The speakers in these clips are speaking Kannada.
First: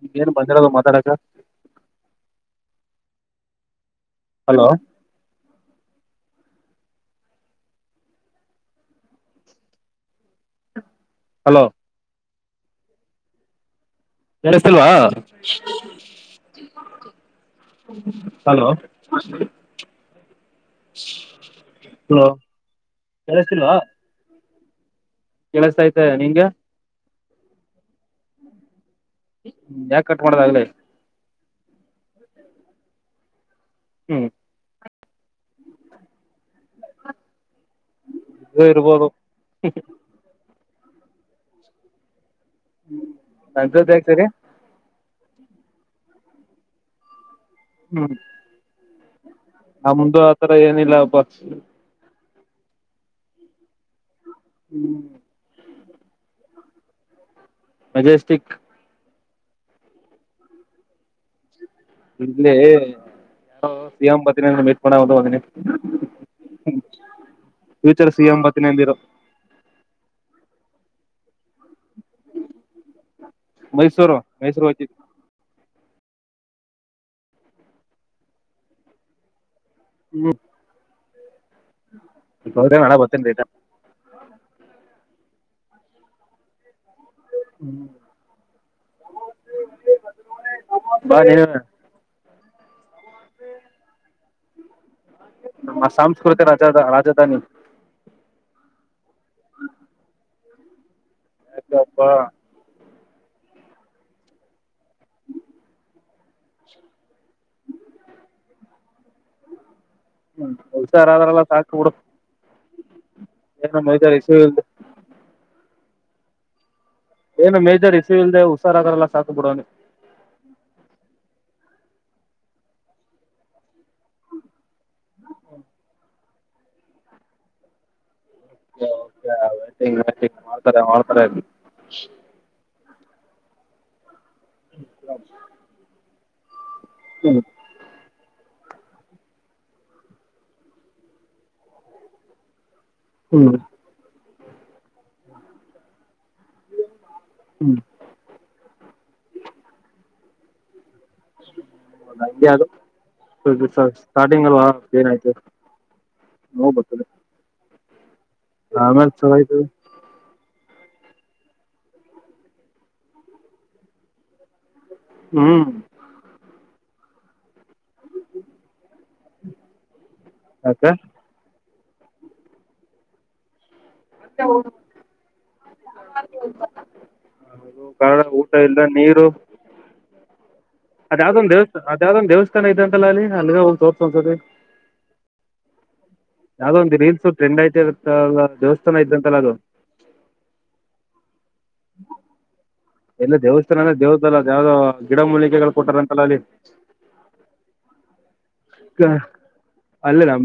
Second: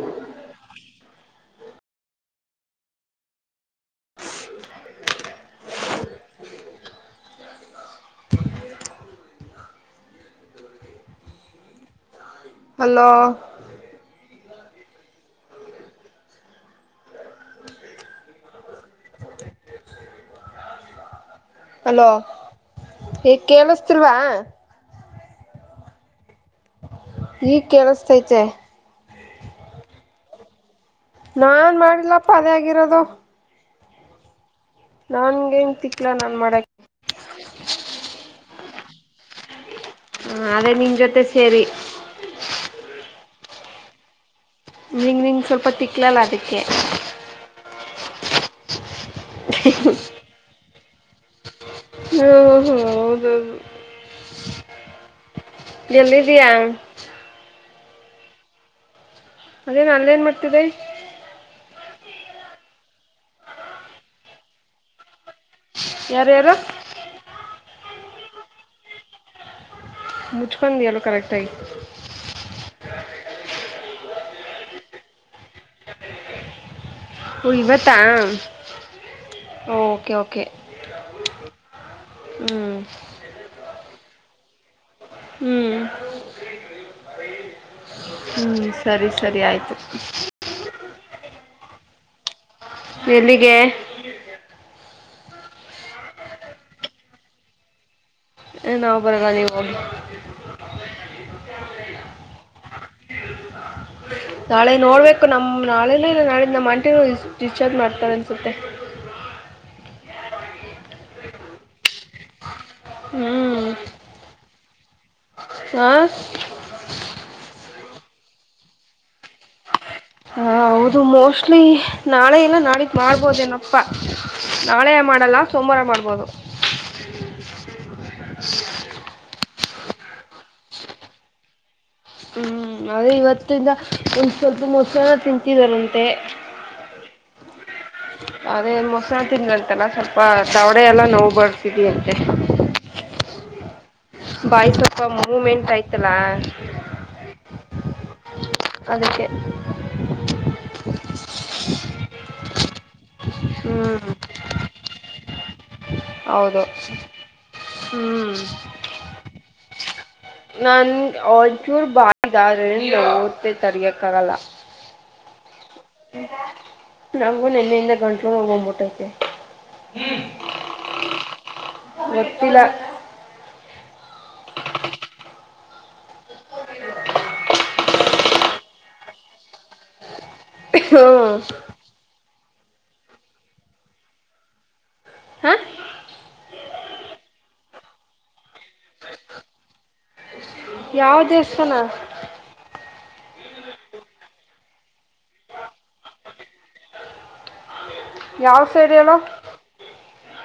ನಿ ಏನ್ ಬಂದಿರದು ಮಾತಾಡಕ್ಕ ಹಲೋ ಹಲೋ ಹಲೋ ಕೇಳಸ್ತಿಲ್ವಾ ಹಲೋ ಹಲೋ ಈ ಕೇಳಸ್ತಿಲ್ವಾ ಕೇಳುಸ್ತಾ ಆಯ್ತ ನಿಂಗೆ ಈಗ ಕೇಳಸ್ತೈತೆ ಹ್ಮ ಯಾಕ ಕಟ್ ಮಾಡದ ಆಗ್ಲೇ ನಾನ್ ಮಾಡಿಲ್ಲಪ್ಪ ಅದೇ ಆಗಿರೋದು ಹ್ಮ್ ನನ್ಗೆ ನ್ ತಿಕ್ಲಾ ನನ್ ಮಾಡಕ ಅದು ಇರಬಹುದು ಹ ಅದೇ ನಿನ್ ಜೊತೆ ಸೇರಿ [unintelligible] ನಿಂಗ ನಿಂಗೆ ಸ್ವಲ್ಪ ತಿಕ್ಲಲ್ಲ ಅದಕ್ಕೆ ಹ್ಮ್ ನಮ್ದು ಆತರ ಏನಿಲ್ಲ ಬಾ‌ಸ್ ಹಾ ಹೋ ಹೌದೌದು ಎಲ್ದಿದಿಯಾ ಮಜೆಸ್ಟಿಕ್ ಅದೇನ ಅಲ್ಲೇನ್ ಮಾಡ್ತಿದ್ದೆ ಇಡ್ಲಿ ಯಾರೋ ಸಿ ಎಂ ಬತಿನ ಮೀಟ್ ಮಾಡ ಒಂದ ಬಂದಿನಿ ಯಾರು ಯಾರು ಫ್ಯೂಚರ್ ಸಿ ಎಂಬಿನಂದಿರ ಮುಚ್ಚುಕೊೊಂಡ ದ ಅಲ್ಲ ಕರೆಕ್ಟಯ ಮೈಸೂರು ಮೈಸೂರು ಹೋಯ್ತೀನಿ ಇವತ್ತಾ ಓಕೆ ಕೆ ಗೌ ನಡ ಬತ್ತನ್ ರತಾ ಹ್ಮ್ ಹ್ಮ್ ಹ್ಮ್ ಸರಿ ಸರಿ ಆಯ್ತು ಬಾ ನೀನುವೇ ಎಲ್ಲಿಗೆ ನಮ್ಮ ಸಾಂಸ್ಕೃತಿ ರಾಜ ರಾಜಧಾನಿ ಹ ನಾವು ಬರಲ್ಲ ನೀ ಹೋಗಿ ಅ ಅಪ್ಪಾ ಹ್ಮ ನಾಳೆ ನೋಡ್ಬೇಕು ನಮ್ಮ ನಾಳೆನ ಇಲ್ಲ ನಾಳೆ ನಮ್ಮ ಅಂಟಿೂ ಡಿಸ್ಚಾರ್ಜ್ ಮಾಡ್ತಾರೆ ಅನ್ಸುತ್ತೆ ಹಾ ಹ್ಮ ಹುಷಾರಾದ್ರಲ್ಲ ಸಾಕು ಬಿಡು ಹ್ಮ್ ಏನ ಮ್ದಾರೆ ಸಿಲ್ ಆ ಏನು ಮೇಜರ್ ಇಸೂ ಇಲ್ದೆ ಹುಷಾರಾಗಲ್ಲ ಸಾಕು ಬಿಡೋವನಿ ಹಾ ಹೌದು ಮೋಸ್ಟ್ಲಿ ನಾಳೆ ಇಲ್ಲ ನಾಳಿದ್ದ ಮಾಡ್ಬೋದೇನಪ್ಪಾ ನಾಳೆ ಮಾಡಲ್ಲ ಸೋಮವಾರ ಮಾಡ್ಬೋದು ವಟಿಂಗ್ ವಿಂಗ್ ಮಾಡ್ತಾರೆ ಮಾಡ್ತಾರೆ ಹ್ಮ್ ಅೇ ಇವತ್ತಿಂದ ಒಂದ್ ಸ್ವಲ್ಪ ಮೊಸಾರ ತಿಂತಿದಾರಂತೆ ಹ್ಮ ಅದೇ ಮೊಸಳ ತಿನ್ಂತಲ್ಲ ಸ್ವಲ್ಪ ತವಡೆ ಎಲ್ಲ ನೋವು ಬರ್ತಿದಿ ಅಂತೆ ಹ್ಮ್ ಬಾಯ್ಸಪ್ಪ ಮೂವೆಂಟ್ ಆಯ್ತಲ ಹ್ಮ್ ಅದಕ್ಕೆ ನಗೆ ಅ ಹ್ಮ್ ಸ್ಟಾರ್ಟಿಂಗ್ ಅಲ್ಲಿ ಏನಾಯ್ತು ಹೌದು ಹ್ಮ್ ಆಮೇಲೆ ಚಲೋ ಆಯ್ತು ನನ್ ಒಂಚೂರು ಬ ರಂಡ ತ್ತೆ ತರೆಯೋಕ್ಕಾಗಲ್ಲ ಹ್ಮ್ ನಗನ ಎನ ಹಿಂದ ಗಂಟ್ಲ ಹೋಗೋಗ್ಬಿಟ್ಟೈತೆ ಯಾಕೆ ಎೆಪ್ಪಿಲ್ಲ ಹ ಹದು ಕಾಳ ಊಟ ಇಲ್ಲ ನೀರು ಅದ ಯಾವ್ದ ಒಂದ ದೇವಸ್ಥಾ ಅದ ಯಾವ್ದ ಒ್ ದೇವಸ್ಥಾನ ಇದೆ ಅಂತಲ್ಲ ಅಲ್ಲಿ ಅಲ್ಲಿಗೆ ಹೋಗ ತೋರ್ ಒಂದಸತಿ ಹಾ ಅದ ಒಂದು ರೀಲ್ಸ್ ಟ್ರೆಂಡ್ ಐತ ದೇವಸ್ಥಾನ ಇದ್ದಂತೆಲ್ಲ ಅದು ಯಾವ ದೇವಸ್ಥಾನ ಎಲ್ಲ ದೇವಸ್ಥಾನ ಅಂದ್ರೆ ದೇವ್ದ ಅಲ್ಲ ಯಾವ್ದೋ ಗಿಡ ಮೂಲಿಕೆಗಳು ಕೊಟ್ಟಾರ ಅಂತಲ್ಲ ಅಲ್ಲಿ ಯಾವ ಸೇರಿಯಲ್ಲ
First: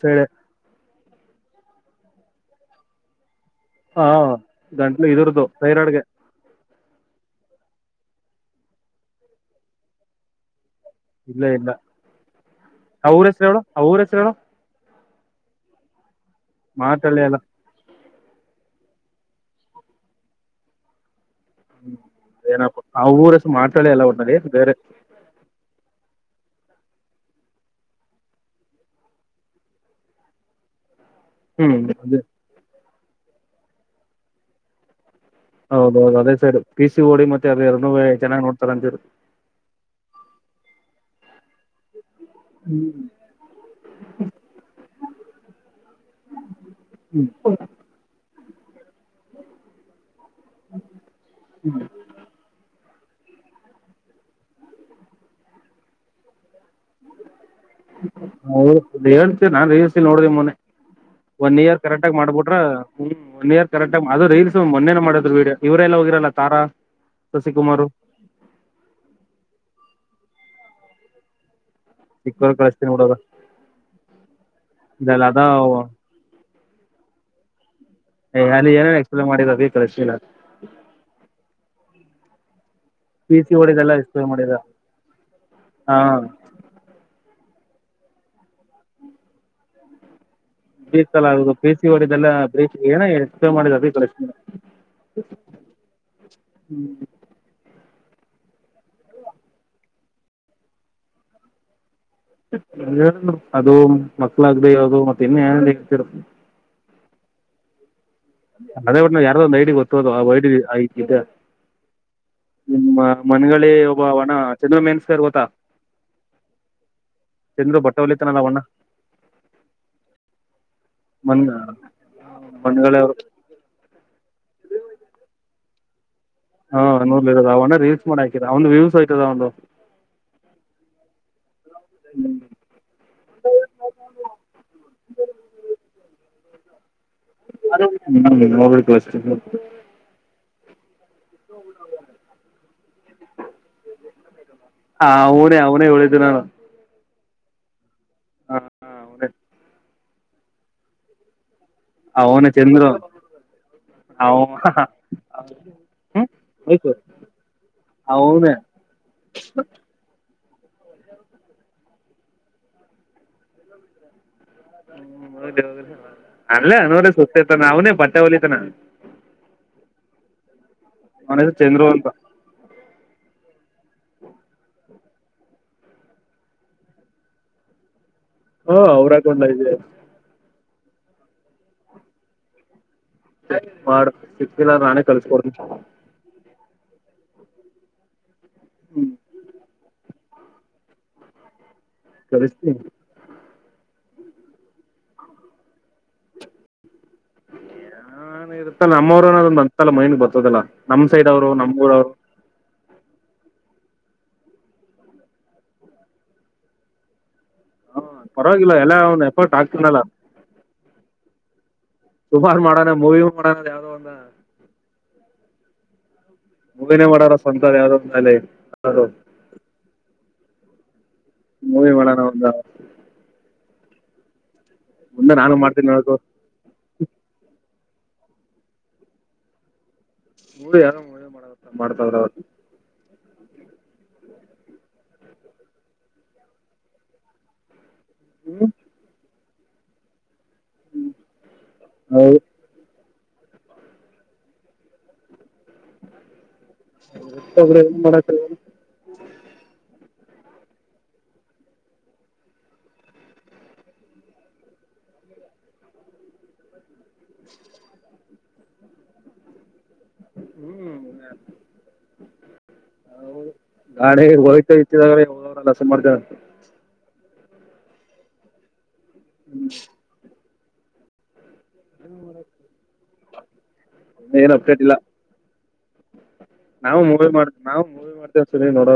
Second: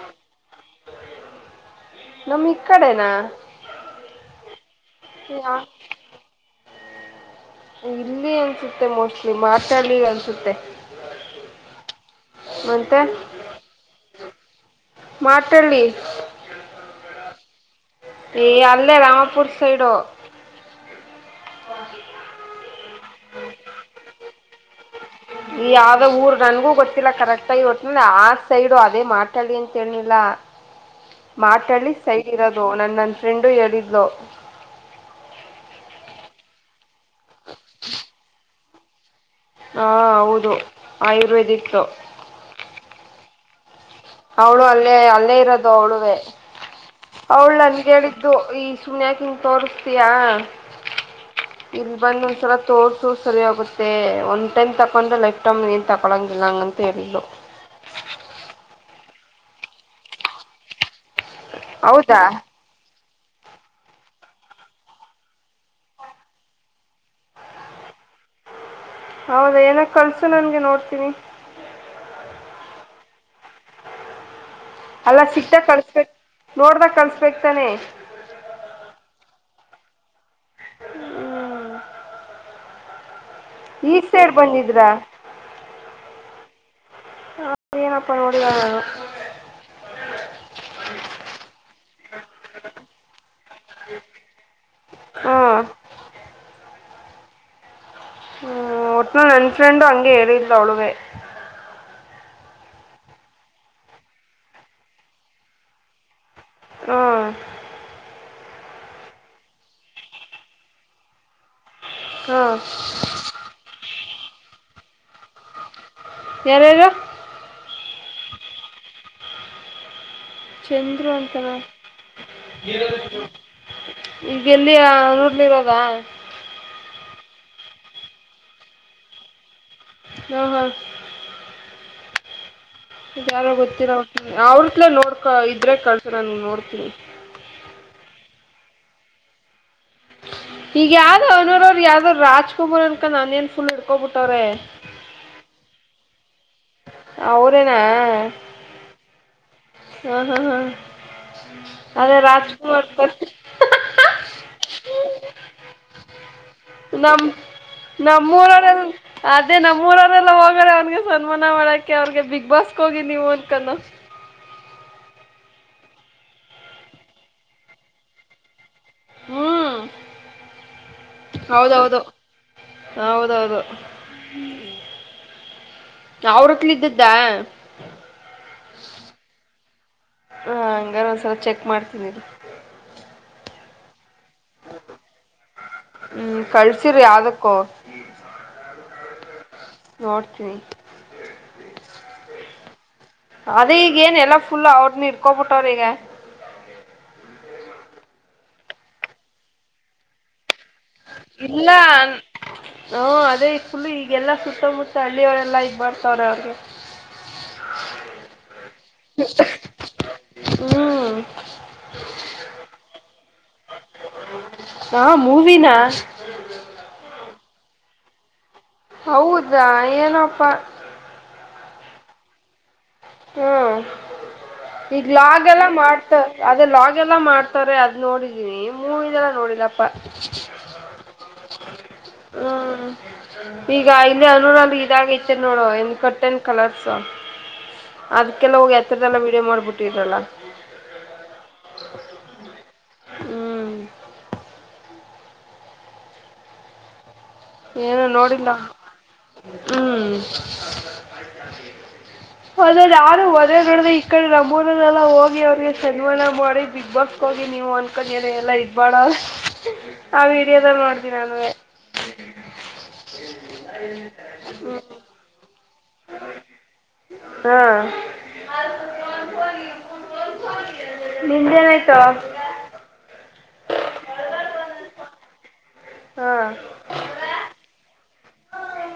ಸ ನಮ್ ಇ ಕಡೆನಾ ಹಾ ಗಂಟ್ಲು ಇದರದು ಸೈರಾಡ್ಗೆ ಇಲ್ಲಿ ಅನ್ಸುತ್ತೆ ಮೋಸ್ಟ್ಲಿ ಮಾತಾಲಿ ಅನ್ಸುತ್ತೆ ಇಲ್ಲ ಇಲ್ಲ ಮತ್ತೆ ಅವ್ರ ಹೆಸರುಗಳುು ಅವ್ರ ಹೆಸರುಗಳುು ಮಾತಳ್ಳಿ ಮಾತಾಡ್ಲೆ ಅಲ್ಲ ಅಲ್ಲೇ ರಾಮಪುರ್ ಸೈಡ ಅವ ಊರಷ್ಟು ಮಾತಾಳ ಎಲ್ಲ ಒಟದ ಬೇರೆ ಯಾವ್ದ ಊರ್ ನನ್ಗೂ ಗೊತ್ತಿಲ್ಲ ಕರೆಕ್ಟ್ ಆಗಿ ಒಟ್ಟ ಆ ಸೈಡು ಅದೇ ಮಾತಾಡಿ ಅಂತನಿಲ್ಲ ಹ್ಮ್ ಮಾತಾಳ್ಳಿ ಸೈ ಅದೇ ಇರೋದು ನನ್ನ ನನ್ನ ಫ್ರೆಂಡು ಹೇಳಿದ್ಲು ಹೌದೌದು ಅದೇ ಸೈಡ್ ಪ ಸಿ ಓಡಿ ಮತ್ತೆ ಅ್ರ ಎರನ ಚೆನ್ನ್ ನೋಡ್ತಾರಂತವ್ರು ಹಾ ಹೌದು ಆಯುರ್ವೇದಿಕ್ ಹ್ಮ್ ಅವಳು ಅಲ್ಲೇ ಅಲ್ಲೇ ಇರೋದು ಅವಳುವೇ ಅವಳು ನನ್ಗೆ ಹೇಳಿದ್ದ ಇ ಈ ಸುನ್ಕಂಗ ತೋಸ್ತಯಾ ಇಲ್ಲಿ ಬಂದೊಂದ್ಸಲ ತೋರ್ ಸರಿಯಾಗೋಗುತ್ತ ಒಂದು ಟೈಮ್ ತಗೊಂಡ್ರೆ ಲೈಫ್ ಟೈಮ್ ಏನ್ ತೊಳಂಗಿಲ್ಲ ಹಂಗಂತ ಹೇಳಿದ್ಲು ಹ ನ್ಸ ನಾು ತ ನೋಡ್ದಿ ಮೊನ್ನೆ ಒನ್ ಇಯರ್ ಕರೆಕ್ಟ್ ಆ ಹೌದಾ ಮಾಡ್ಬಿಟ್ರ ಹ್ಮ್ ಒನ್ ಇಯರ್ ಕರೆಕ್ಟ್ಟಗ್ ಅದು ರಲ್ಸ್ ಮೊನ ಮಾಡಿದ್ರು ವೀಡೋ ಇವ್ರರೆಲ್ಲ ಹೋಗಿರಲ್ಲಾರಾ ಶಶಿ ಕುಮಾರ ಹೌದ ಏನ ಕಳ್ಸು ನನ್ಗೆ ನೋಡ್ತೀನಿ ಚಿಕ್ಕವಾಗ ಕಳಸ್ತೀ ನೋಡದ ಅಲ್ಲಾ ಸಿಕ್ತ ಕಳ್ಸ್ಬೇಕ ನೋಡ್ದ ಕಳ್ಸ್ಬೇಕಕ್ ತಾನೆ ಏ ಅಲ್ಲಿ ಏನೇನ್ ಎಕ್ಸ್ಪ್ಲೇನ್ ಮಾಡಿದ ಬೇಕಷ್ಟನ ಪ ಸಿ ಹೊಡಿದೆಲ್ಲ ಈ ಸೈಡ್ ಮಾಡಿದ ಬಂದಿದ್ರಾ ಹಾ ಹ ಏನಪ್ಪ ನೋಡಿದು ಬೀಲ್ಲದು ಬ ಸಿ ಒಡಿದ್ದಲ್ಲ ಬೀಚ್ ಏನಪೇ ಮಾಡ ಅದ ಹ್ಮ್ ಹ್ಮ್ ಹ್ಮ್ ಒಟ್ನಾ ನನ್ ಫ್ರೆಂಡು ಹಂಗೆ ಹೇಳಿಲ್ಲಿಲ್ಲ ಒಳಗೆ ಅದು ಮಕ್ಳಗ್ದ ಯಾವ್ದದು ಮತ್ತ ಇನ್ನು ಹೇಳ್ತಿರ ಹಾ ಅದೇ ಬಿಟ್ಟ ನ್ ಯಾರದ ಒಂದ್ ಐಡಿಿಗೆ ಗೊತ್ತೋದು ಆ ಐಐಿದ್ದ ಹ್ಮ್ ನಿಮ್ಮ ಮನಗಳಿ ಒಬ್ಬ ಒಣ ಚಂದ್ರ ಮೆನ್ಸ್ಕರ್ ಗೊತ್ತಾ ಯಾರಾರು ಸೌಲಿತನಲ್ಲ ಅವಣ್ಣ ಚಂದ್ರು ಮನ್ ಅಂತಾರೆ ಮನ್ಗಳಿ ಅವರು ಈಗ ಎಲ್ಲಿ ಊರ್ಲ್ಲಿ ಇರೋದ ಹಾ ನೂರ್ ಇರದ ಅವಣೆ ರೀಲ್ಸ್ ಮಾಡ ಹಾಕಿದ ಅವ ಒಂದು ವ್ಯವ್ಸ್ ಆಯತದ ಒಂದು ಹ ಹಾ ಹ್ಮ್ ಯಾರೋ ಗೊತ್ತಿರ ಅವ್ರತ್ಲೇ ನೋಡ್ಕ ಇದ್ರೆ ಕಳ್ಸ ನನ್ ನೋಡ್ತೀನಿ ಷ್ಟ ಈಗ ಯ ಅ ಅನೋರ ಅವ್ರರು ಯಾವ್ದ್ ರಾಜ್ಕುಮಾರ್ ಅನ್ಕೊಂಡ ನಾನ ಏನ್ ಫುಲ್ ಇಡ್ಕೋಬಿಟ್ಟವ್ರೆ ಎ ಅವರೇನಾ ಹಾ ಹನ ಹಾ ಹಾ ಹಾ ಅದೇ ರಾಜ್ಕುಮಾರ್ ಹ ನಮ ಅವನು ನಮ್ಮೂಊರ ಅದೇ ನಮ್ಮೂಊರೋಡೆಲ್ಲ ಹೋಗ ಅವನ್ಗೆ ಸನ್ಮಾನ ಮಾಡಕೆ ಅವ್ರಿಗೆ ಬಿಗ್ ಬಾಸ್ಗೆ ಹೋಗಿ ನೀವು ಅಂದಕನ ಹೌದ ಅಲ್ಲ ಅನೋರ ಸುಸ್ತತ ನನೇ ಬಟ್ಟೆ ಹೊಲಿತನ ಹ್ಮ್ ಅವನ ಹೆಸರು ಚಂದ್ರು ಹೌದೌದು ಅಂತ ಹೌದೌದು ಅವ್ರ ಹೋಟೆಲ್ ಇದ್ದಿದ್ದ ಹಾ ಅವ್ರಗೊಂಡ ಇದೆ [unintelligible] ಒಂದ್ಸಲ ಚೆಕ್ ಮಾಡ್ತೀನಿ ಮಾಡ ಸಿಗ್ತಿಲ್ಲ ನಾನೇ ಕಲ್ಸ್ಕೊಡ ಸರಿ ಅದಕ್ಕೋ ಹ್ಮ್ ನೋಡ್ತನಿ ಕಲಿಸ್ತೀನಿ ಅದೇ ಈಗ ಏನ್ ಎಲ್ಲಾ ಫುಲ್ ಅವ್ರನ ಇಡ್ಕೊಬಿಟ್ಟವ್ರ ಈಗ ನಾ ಇರುತ್ತಲ್ಲ ನಮ್ಮವರುಏನದನ್ ಬಂತಲ್ಲ ಮೈನ್ಗೆ ಬರ್ತದಲ್ಲ ನಮ್ ಸೈಡ್ ಅವರು ಇಲ್ಲ ನಮ್ಮೂರವ್ರು ನಾ ಅದೇ ಫುಲ್ ಈ ಎಲ್ಲ ಸುತ್ತಮುತ್ತ ಹಳ್ಳಿಯವರೆಲ್ಲ ಈಗ ಬರ್ತವ್ರೆ ಅವ್ರಿಗೆ ಹಾ ಪರವಾಗಿಲ್ಲ ಎಲ್ಲ ಅವನ್ ಎಫರ್ಟ್ ಆಗ್ತನಲ್ಲ ಹ್ಮ್ ಸುಮಾರು ಮಾಡೋಣ ಮೂವಿ ಮಾಡಣದ ಯಾವ್ದೋ ಒಂದ ಮೂವಿನ ಮುಗನೇ ಮಾಡೋರ ಸವಂತ ಯಾವ್ದೊಂದಾಲ ಇಲ್ಲಿ ಹೌದಾ ಏನಪ್ಪ ಮೂವಿ ಮಾಡಳಾನ ಒಂದ ಹ್ಮ ಈಗ್ ಮುಂದೆ ಲಾಗ್ ನಾನು ಎಲ್ಲ ಮಾಡ್ತೀನಿ ಮಾಡ್ತ ನೋಡ್ಕೊ ಅದೇ ಲಾಗ್ ಎಲ್ಲ ಮಾಡ್ತ್ರ ಅದ ನೋಡಿದೀನಿ ಮೂವದೆಲ್ಲ ನೋಡಿಲ್ಲಪ್ಪ ಮೂರ ಯಾರೋ ಮಾಡ ಮಾಡ್ತಾವ್ರ ಅವ ಹ್ಮ್ ಈಗ ಇಲ್ಲಿ ಅನುೂರ್ಲ್ಲಿ ಇದಾಗೈತೆ ನೋಡುವ ಎನ್ ಕಟ್ಟನ್ ಕಲರ್ಸ ಅದಕ್ಕೆಲ್ಲ ಹ್ಮ್ ಹೋಗಿ ಎತ್ತದೆಲ್ಲ ವೀಡಿಯೋ ಮಾಡ್ಬಿಟ್ಟಿದ್ರಲ್ಲ ಹ್ಮ ಹೌದು ಹ್ಮ್ ಒಬ್ಬೊಬ್ರು ಏನ್ ಏನು ಮಾಡಕ್ ನೋಡಿಲ್ಲ ಆಗಲ್ಲ. ಹ್ಮ್ ಅದ ಯಾರು ಒದ ನಡ ಈ ಕಡೆ ನಮೋನನೆೆಲ್ಲ ಹೋಗಿ ಅವ್ರಿಗೆ ಸನ್ಮಾನ ಮಾಡಿ ಬಿಗ್ ಬಾಸ್ ಹೋಗಿ ನೀವು ಅಂದ್ಕೊಂಡಿಯನೆ ಎಲ್ಲ ಇಬಾಡ ಆ ವೀಡಿಯೋದಲ್ಲಿ ನೋಡ್ತೀನ ಹ್ಮ್ ನಾನೇ ಗಾಡಿ ಹೋಯ್ತಾ ಇಚ್ಚಿದಾಗ್ರೆ ಹವರೆಲ್ಲ ಸಮರ್ ಹಾ ಹ್ಮ್ ನಿಂದು ಏನ ಆಯ್ತಾ ಏನ್ ಅಪ್ಡೇಟ್ ಇಲ್ಲ ಹಾ ನಾವು ಮೂವಿ ಮಾಡ ನಾವು ಮೂವಿ ಮಾಡವಿ ಸರಿ ನೋಡ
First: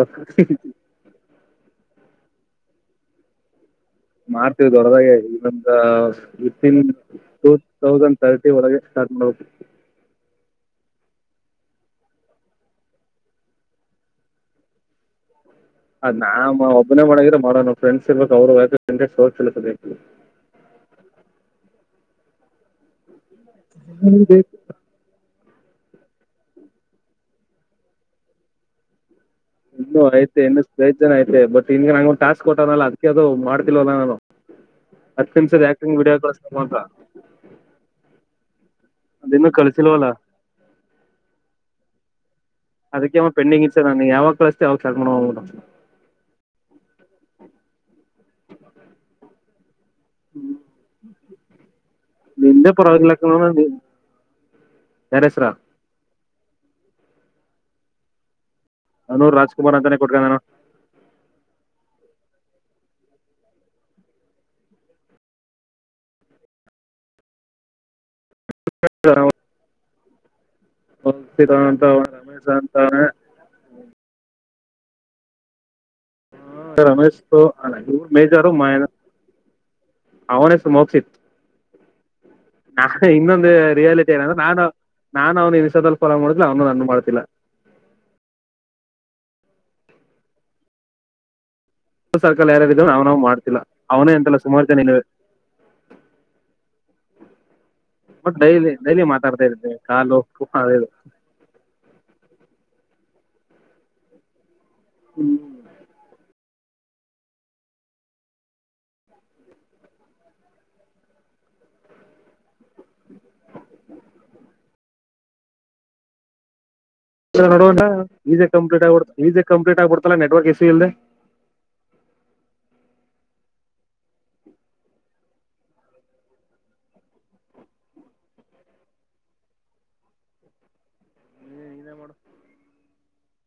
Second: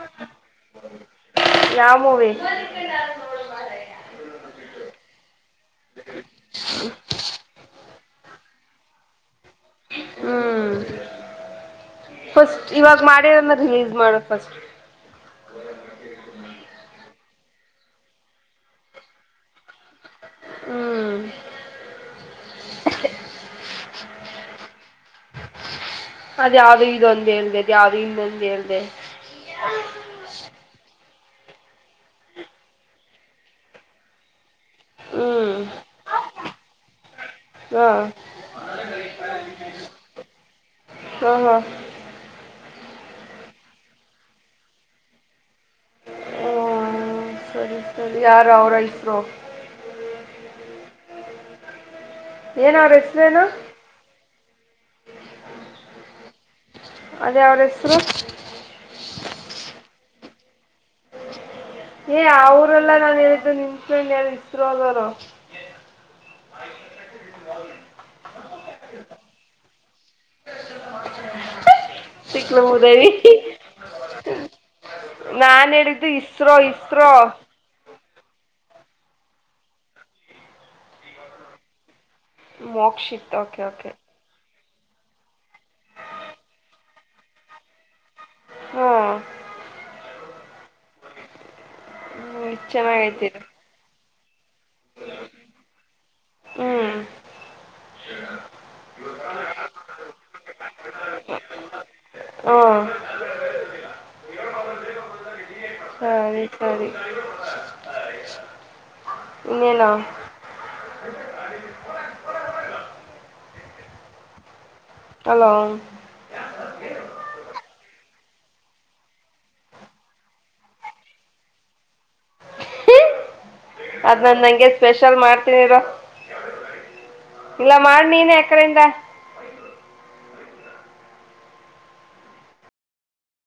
ಯಾವ ಮೂವಿ ವಿನ್ ಟ ತೌಸಂಡ್ ತರ್ಟಿ ವರೆಗೆ ಸ್ಟಾರ್ಟ್ ಮಾಡು ಹ್ಮ್ ಫಸ್ಟ್ ಇವಾಗ ಮಾಡ್ಯಾರನ್ನ ರಿಲೀಸ್ ಮಾಡ ಫಸ್ಟ್ ಅದ ನಾ ಒಬ್ಬನೇ ಮಾಡಿದ್ರ ಮಾರೋ ನ ಫ್ರೆಂಡ್ಸ್ರ್ಬೇಕಕ್ ಅವರುಯ್ ಇಂಟ ಹೋ ಕೆಲಸದ ಹ ಹ್ಮ್ [unintelligible] ಅದ ಯಾವ ಇದುೊಂದು ಹೇಳ್ದ ಅದ ಯಾವ್ದ ಇದೊಂದು ಹೇಳಿದೆ ಇನ್ನು ಐ್ತೆ ಇನ್ನು ಸ್ ಜನ ಐತೆ ಬಟ್ಗೆ ನಂಗೊಂದು ಟಾಸ್ಕ್ ಕೊಟ್ಟನಲ್ಲ ಅದ್ ಅದು ಮಾಡ್ತಿಲ್ವದ ನಾನು ಹತ್ ಹ್ಮ್ ನಿಮಿಷ ಆಕ್ಟಿಂಗ್ ವೀಡಿಯೋಮ ಹಾ ಅದು ಇನು ಕಳಿಸಿಲ್ಲವಲ್ಲ ಹಾಂ ಅದಕ್ಕೆಮ್ಮ ಪೆಂಡಿಂಗ್ ಇ ಸರ್ ನನ್ ಯಾವಾಗ ಕಳಸ್ತ ಯಾವಾಗ ಸ ಮಾಡೋೋ ಹ್ಮ ಸರಿ ಸರಿ ಯಾರ ಅವ್ರ ಇಸ್ರೋ ಹ್ಮ ನಿಂದ ಏನು ಅವ್ರ ಪರಾವಲಕ್ಕ ಹೆಸ್ರೇನು ಯಾರ ಹೆಸರಾ ಅದ ಅವಾವರ ಹೆಸರು ನಾನೂ ರಾಜ್ಕುಮಾರ್ ಅಂತಾನೇ ಕೊಟ್ಕ ನಾನು ಏ ಅವರೆಲ್ಲಾ ನಾನು ಹೇಳಿದ್ದು ನಿಂತ್ ಎ ಇಸ್ರೋ ಅದವರು [inaudible] ಸಿಕ್ಲು [unintelligible] ನಾನ್ ಹೇಳಿದ್ದು ಇಸ್ರೋ ಇಸ್ರೋ [unintelligible] ಅವ್ನ್ ಹೆಸ್ರು ಮೋಕ್ಷಿತ್ ನಾ ಮೋಕ್ಷಿತ್ ಇನ್ನೊಂದು ಓಕೆ ಓಕೆ ರಿಯಾಲಿಟಿ ಏನ ಅಂದ್ರೆ ನಾನು ನಾ ಅವನ ಇನ್ಸ್ಟಾದಲ್ಲಿ ಫೋಲೋ ಮಾಡುದಿಲ್ಲ ಅವನು ನನ್ನ ಮಾಡ್ತಿಲ್ಲ ಹೂ ಸರ್ಕಲ್ ಹ್ಞೂ ಯಾರ ಇದ ಅವ್ನ್ ಚೆನ್ನಾಗೈತೆ ಇದು ಮಾಡ್ತಿಲ್ಲ ಅವನೇ ಎಂತ [unintelligible] ಹ್ಞೂ ಬಟ್ ಡೈಲಿ ಡೈಲಿ ಮಾತಾಡ್ತಾ ಇರ್ತೀವಿ ಕಾಲು ಅದು ಹೂ ಹ್ಮ್ ಸರಿ ಸರಿ ಇನೇನು ಹಲೋ [unintelligible] ಕಂಪ್ಲೀಟ್ ಆಗ್ಬಡ್ತಲ್ಲಾ ನೆಟ್ವರ್ಕ್ ಇಶ್ಯೂ ಇಲ್ದೆ [inaudible] ಅದ್ನ ನಂಗೆ ಸ್ಪೆಷಲ್ ಮಾಡ್ತೀನಿರು ಇಲ್ಲ ಮಾಡ ನೀನ್ ಆ ಕಡೆ ಇಂದ [unintelligible]